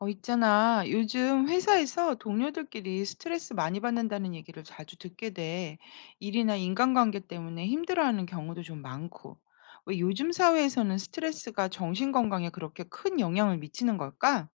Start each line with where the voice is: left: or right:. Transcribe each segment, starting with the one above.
left: 있잖아. 요즘 회사에서 동료들끼리 스트레스 많이 받는다는 얘기를 자주 듣게 돼. 일이나 인간관계 때문에 힘들어하는 경우도 좀 많고. 왜 요즘 사회에서는 스트레스가 정신건강에 그렇게 큰 영향을 미치는 걸까?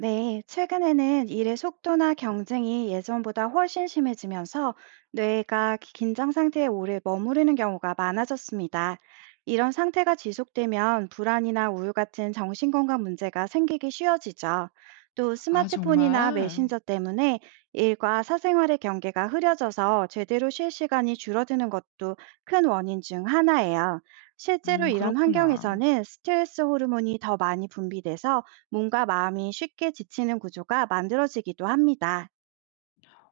right: 네, 최근에는 일의 속도나 경쟁이 예전보다 훨씬 심해지면서 뇌가 긴장 상태에 오래 머무르는 경우가 많아졌습니다. 이런 상태가 지속되면 불안이나 우울 같은 정신건강 문제가 생기기 쉬워지죠. 또
left: 아,
right: 스마트폰이나
left: 정말?
right: 메신저 때문에 일과 사생활의 경계가 흐려져서 제대로 쉴 시간이 줄어드는 것도 큰 원인 중 하나예요. 실제로 이런
left: 그렇구나.
right: 환경에서는 스트레스 호르몬이 더 많이 분비돼서 몸과 마음이 쉽게 지치는 구조가 만들어지기도 합니다.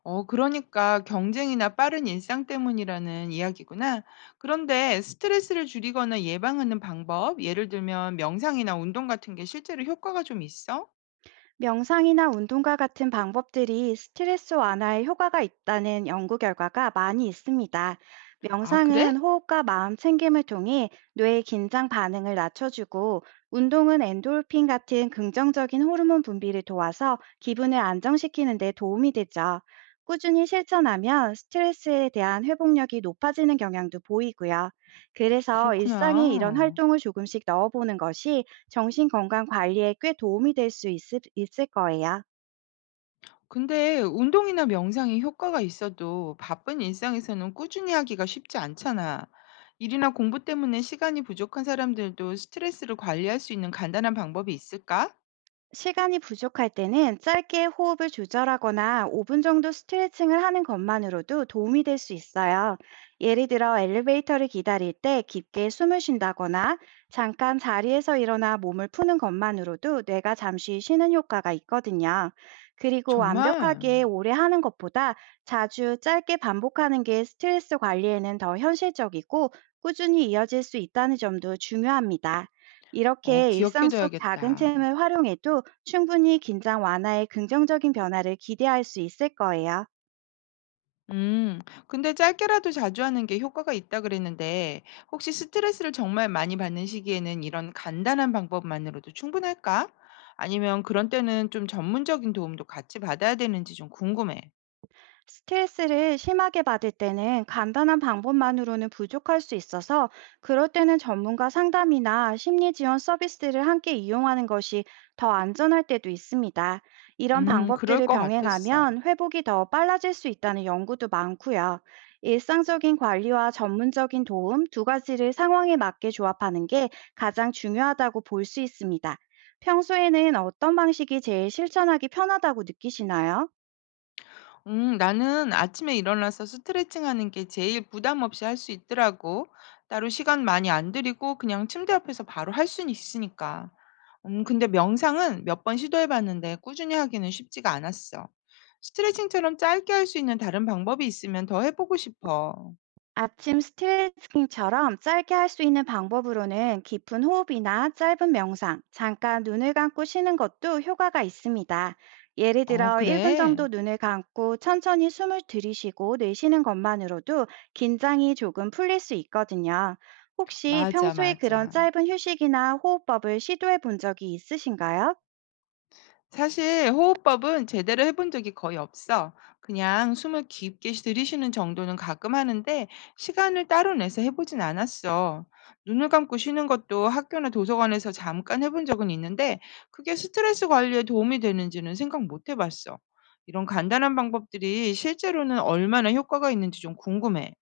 left: 그러니까 경쟁이나 빠른 일상 때문이라는 이야기구나. 그런데 스트레스를 줄이거나 예방하는 방법, 예를 들면 명상이나 운동 같은 게 실제로 효과가 좀 있어?
right: 명상이나 운동과 같은 방법들이 스트레스 완화에 효과가 있다는 연구 결과가 많이 있습니다.
left: 아, 그래?
right: 명상은 호흡과 마음 챙김을 통해 뇌의 긴장 반응을 낮춰주고, 운동은 엔도르핀 같은 긍정적인 호르몬 분비를 도와서 기분을 안정시키는 데 도움이 되죠. 꾸준히 실천하면 스트레스에 대한 회복력이 높아지는 경향도 보이고요. 그래서
left: 그렇구나.
right: 일상에 이런 활동을 조금씩 넣어보는 것이 정신 건강 관리에 꽤 도움이 될 수 있을 거예요.
left: 근데 운동이나 명상이 효과가 있어도 바쁜 일상에서는 꾸준히 하기가 쉽지 않잖아. 일이나 공부 때문에 시간이 부족한 사람들도 스트레스를 관리할 수 있는 간단한 방법이 있을까?
right: 시간이 부족할 때는 짧게 호흡을 조절하거나 5분 정도 스트레칭을 하는 것만으로도 도움이 될 수 있어요. 예를 들어 엘리베이터를 기다릴 때 깊게 숨을 쉰다거나 잠깐 자리에서 일어나 몸을 푸는 것만으로도 뇌가 잠시 쉬는 효과가 있거든요. 그리고
left: 정말?
right: 완벽하게 오래 하는 것보다 자주 짧게 반복하는 게 스트레스 관리에는 더 현실적이고 꾸준히 이어질 수 있다는 점도 중요합니다. 이렇게 일상 속 작은
left: 기억해둬야겠다.
right: 틈을 활용해도 충분히 긴장 완화에 긍정적인 변화를 기대할 수 있을 거예요.
left: 음, 근데 짧게라도 자주 하는 게 효과가 있다 그랬는데, 혹시 스트레스를 정말 많이 받는 시기에는 이런 간단한 방법만으로도 충분할까? 아니면 그런 때는 좀 전문적인 도움도 같이 받아야 되는지 좀 궁금해.
right: 스트레스를 심하게 받을 때는 간단한 방법만으로는 부족할 수 있어서 그럴 때는 전문가 상담이나 심리 지원 서비스를 함께 이용하는 것이 더 안전할 때도 있습니다. 이런
left: 음, 그럴
right: 방법들을
left: 것 같았어.
right: 병행하면 회복이 더 빨라질 수 있다는 연구도 많고요. 일상적인 관리와 전문적인 도움 두 가지를 상황에 맞게 조합하는 게 가장 중요하다고 볼 수 있습니다. 평소에는 어떤 방식이 제일 실천하기 편하다고 느끼시나요?
left: 음, 나는 아침에 일어나서 스트레칭하는 게 제일 부담 없이 할 수 있더라고. 따로 시간 많이 안 들이고 그냥 침대 앞에서 바로 할 수는 있으니까. 음, 근데 명상은 몇 번 시도해 봤는데 꾸준히 하기는 쉽지가 않았어. 스트레칭처럼 짧게 할 수 있는 다른 방법이 있으면 더 해 보고 싶어.
right: 아침 스트레칭처럼 짧게 할 수 있는 방법으로는 깊은 호흡이나 짧은 명상, 잠깐 눈을 감고 쉬는 것도 효과가 있습니다. 예를
left: 어,
right: 들어 1분
left: 그래?
right: 정도 눈을 감고 천천히 숨을 들이쉬고 내쉬는 것만으로도 긴장이 조금 풀릴 수 있거든요. 혹시
left: 맞아,
right: 평소에 그런
left: 맞아.
right: 짧은 휴식이나 호흡법을 시도해 본 적이 있으신가요?
left: 사실 호흡법은 제대로 해본 적이 거의 없어. 그냥 숨을 깊게 들이쉬는 정도는 가끔 하는데 시간을 따로 내서 해보진 않았어. 눈을 감고 쉬는 것도 학교나 도서관에서 잠깐 해본 적은 있는데 그게 스트레스 관리에 도움이 되는지는 생각 못 해봤어. 이런 간단한 방법들이 실제로는 얼마나 효과가 있는지 좀 궁금해.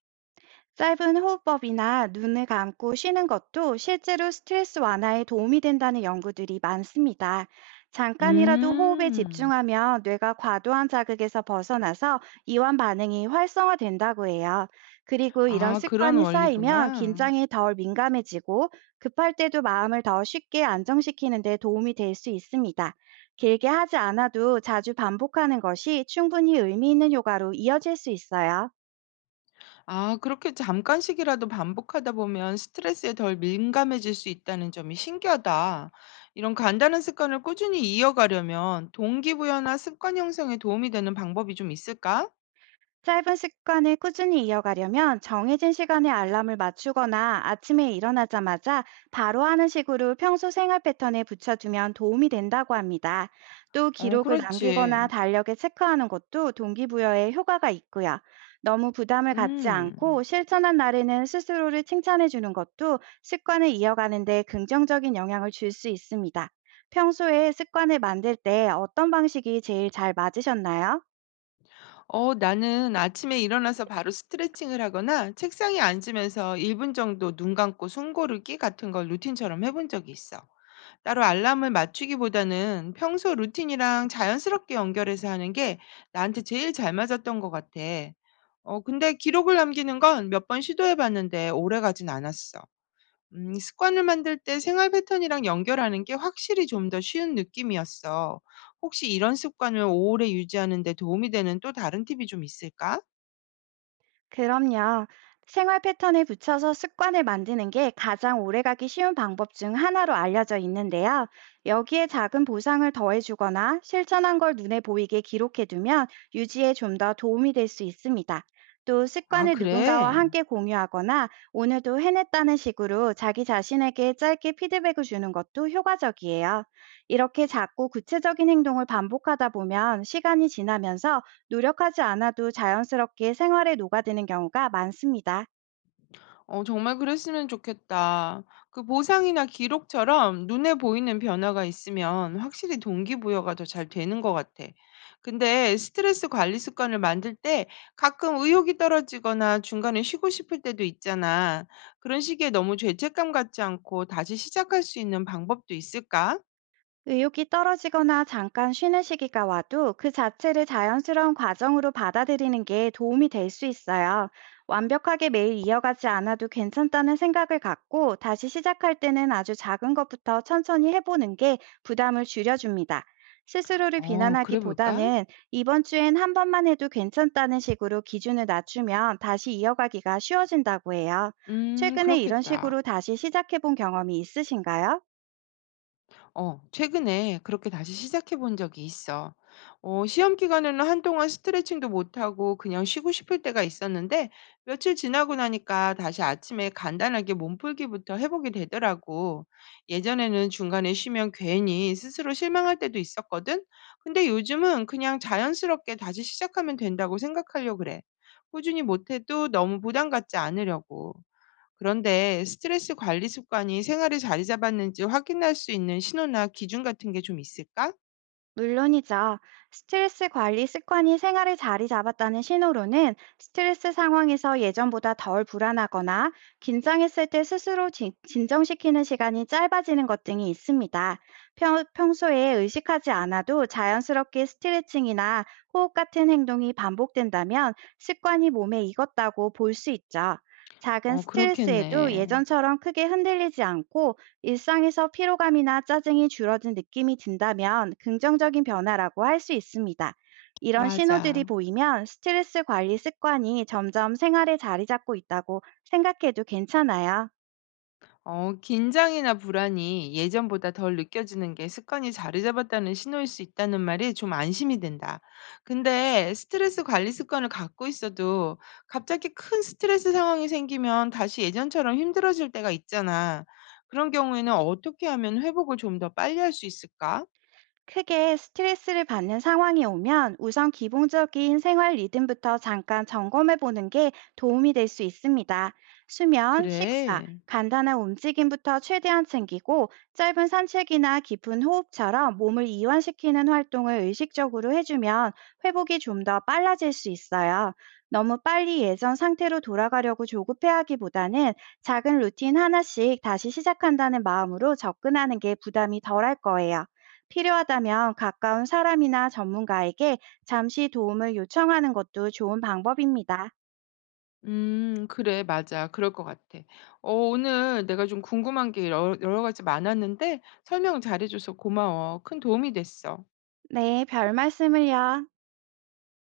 right: 짧은 호흡법이나 눈을 감고 쉬는 것도 실제로 스트레스 완화에 도움이 된다는 연구들이 많습니다. 잠깐이라도 호흡에
left: 음.
right: 집중하면 뇌가 과도한 자극에서 벗어나서 이완 반응이 활성화된다고 해요. 그리고 이런
left: 아, 그런
right: 습관이 쌓이면
left: 원리구나.
right: 긴장이 덜 민감해지고 급할 때도 마음을 더 쉽게 안정시키는 데 도움이 될 수 있습니다. 길게 하지 않아도 자주 반복하는 것이 충분히 의미 있는 효과로 이어질 수 있어요.
left: 아, 그렇게 잠깐씩이라도 반복하다 보면 스트레스에 덜 민감해질 수 있다는 점이 신기하다. 이런 간단한 습관을 꾸준히 이어가려면 동기부여나 습관 형성에 도움이 되는 방법이 좀 있을까?
right: 짧은 습관을 꾸준히 이어가려면 정해진 시간에 알람을 맞추거나 아침에 일어나자마자 바로 하는 식으로 평소 생활 패턴에 붙여두면 도움이 된다고 합니다. 또
left: 어,
right: 기록을 남기거나
left: 그렇지.
right: 달력에 체크하는 것도 동기부여에 효과가 있고요. 너무 부담을 갖지
left: 음.
right: 않고 실천한 날에는 스스로를 칭찬해 주는 것도 습관을 이어가는 데 긍정적인 영향을 줄 수 있습니다. 평소에 습관을 만들 때 어떤 방식이 제일 잘 맞으셨나요?
left: 어, 나는 아침에 일어나서 바로 스트레칭을 하거나 책상에 앉으면서 1분 정도 눈 감고 숨 고르기 같은 걸 루틴처럼 해본 적이 있어. 따로 알람을 맞추기보다는 평소 루틴이랑 자연스럽게 연결해서 하는 게 나한테 제일 잘 맞았던 것 같아. 근데 기록을 남기는 건 몇 번 시도해봤는데 오래 가진 않았어. 습관을 만들 때 생활 패턴이랑 연결하는 게 확실히 좀 더 쉬운 느낌이었어. 혹시 이런 습관을 오래 유지하는 데 도움이 되는 또 다른 팁이 좀 있을까?
right: 그럼요. 생활 패턴에 붙여서 습관을 만드는 게 가장 오래가기 쉬운 방법 중 하나로 알려져 있는데요. 여기에 작은 보상을 더해주거나 실천한 걸 눈에 보이게 기록해두면 유지에 좀 더 도움이 될 수 있습니다. 또
left: 아,
right: 습관을 누군가와
left: 그래.
right: 함께 공유하거나 오늘도 해냈다는 식으로 자기 자신에게 짧게 피드백을 주는 것도 효과적이에요. 이렇게 작고 구체적인 행동을 반복하다 보면 시간이 지나면서 노력하지 않아도 자연스럽게 생활에 녹아드는 경우가 많습니다.
left: 어, 정말 그랬으면 좋겠다. 그 보상이나 기록처럼 눈에 보이는 변화가 있으면 확실히 동기부여가 더 잘 되는 것 같아. 근데 스트레스 관리 습관을 만들 때 가끔 의욕이 떨어지거나 중간에 쉬고 싶을 때도 있잖아. 그런 시기에 너무 죄책감 갖지 않고 다시 시작할 수 있는 방법도 있을까?
right: 의욕이 떨어지거나 잠깐 쉬는 시기가 와도 그 자체를 자연스러운 과정으로 받아들이는 게 도움이 될 수 있어요. 완벽하게 매일 이어가지 않아도 괜찮다는 생각을 갖고 다시 시작할 때는 아주 작은 것부터 천천히 해보는 게 부담을 줄여줍니다. 스스로를
left: 어, 그래 볼까?
right: 비난하기보다는 이번 주엔 한 번만 해도 괜찮다는 식으로 기준을 낮추면 다시 이어가기가 쉬워진다고 해요. 최근에 이런
left: 그렇겠다.
right: 식으로 다시 시작해본 경험이 있으신가요?
left: 어, 최근에 그렇게 다시 시작해 본 적이 있어. 시험 기간에는 한동안 스트레칭도 못하고 그냥 쉬고 싶을 때가 있었는데 며칠 지나고 나니까 다시 아침에 간단하게 몸풀기부터 해보게 되더라고. 예전에는 중간에 쉬면 괜히 스스로 실망할 때도 있었거든. 근데 요즘은 그냥 자연스럽게 다시 시작하면 된다고 생각하려고 그래. 꾸준히 못해도 너무 부담 갖지 않으려고. 그런데 스트레스 관리 습관이 생활에 자리 잡았는지 확인할 수 있는 신호나 기준 같은 게 좀 있을까?
right: 물론이죠. 스트레스 관리 습관이 생활에 자리 잡았다는 신호로는 스트레스 상황에서 예전보다 덜 불안하거나 긴장했을 때 스스로 정시키는 시간이 짧아지는 것 등이 있습니다. 평소에 의식하지 않아도 자연스럽게 스트레칭이나 호흡 같은 행동이 반복된다면 습관이 몸에 익었다고 볼 수 있죠. 작은
left: 어,
right: 스트레스에도
left: 그렇겠네.
right: 예전처럼 크게 흔들리지 않고 일상에서 피로감이나 짜증이 줄어든 느낌이 든다면 긍정적인 변화라고 할 수 있습니다. 이런 신호들이
left: 맞아.
right: 보이면 스트레스 관리 습관이 점점 생활에 자리 잡고 있다고 생각해도 괜찮아요.
left: 어, 긴장이나 불안이 예전보다 덜 느껴지는 게 습관이 자리 잡았다는 신호일 수 있다는 말이 좀 안심이 된다. 근데 스트레스 관리 습관을 갖고 있어도 갑자기 큰 스트레스 상황이 생기면 다시 예전처럼 힘들어질 때가 있잖아. 그런 경우에는 어떻게 하면 회복을 좀 더 빨리 할 수 있을까?
right: 크게 스트레스를 받는 상황이 오면 우선 기본적인 생활 리듬부터 잠깐 점검해 보는 게 도움이 될 수 있습니다. 수면, 식사,
left: 그래.
right: 간단한 움직임부터 최대한 챙기고 짧은 산책이나 깊은 호흡처럼 몸을 이완시키는 활동을 의식적으로 해주면 회복이 좀 더 빨라질 수 있어요. 너무 빨리 예전 상태로 돌아가려고 조급해하기보다는 작은 루틴 하나씩 다시 시작한다는 마음으로 접근하는 게 부담이 덜할 거예요. 필요하다면 가까운 사람이나 전문가에게 잠시 도움을 요청하는 것도 좋은 방법입니다.
left: 음, 그래. 맞아. 그럴 것 같아. 어, 오늘 내가 좀 궁금한 게 여러 가지 많았는데 설명 잘해 줘서 고마워. 큰 도움이 됐어.
right: 네, 별 말씀을요.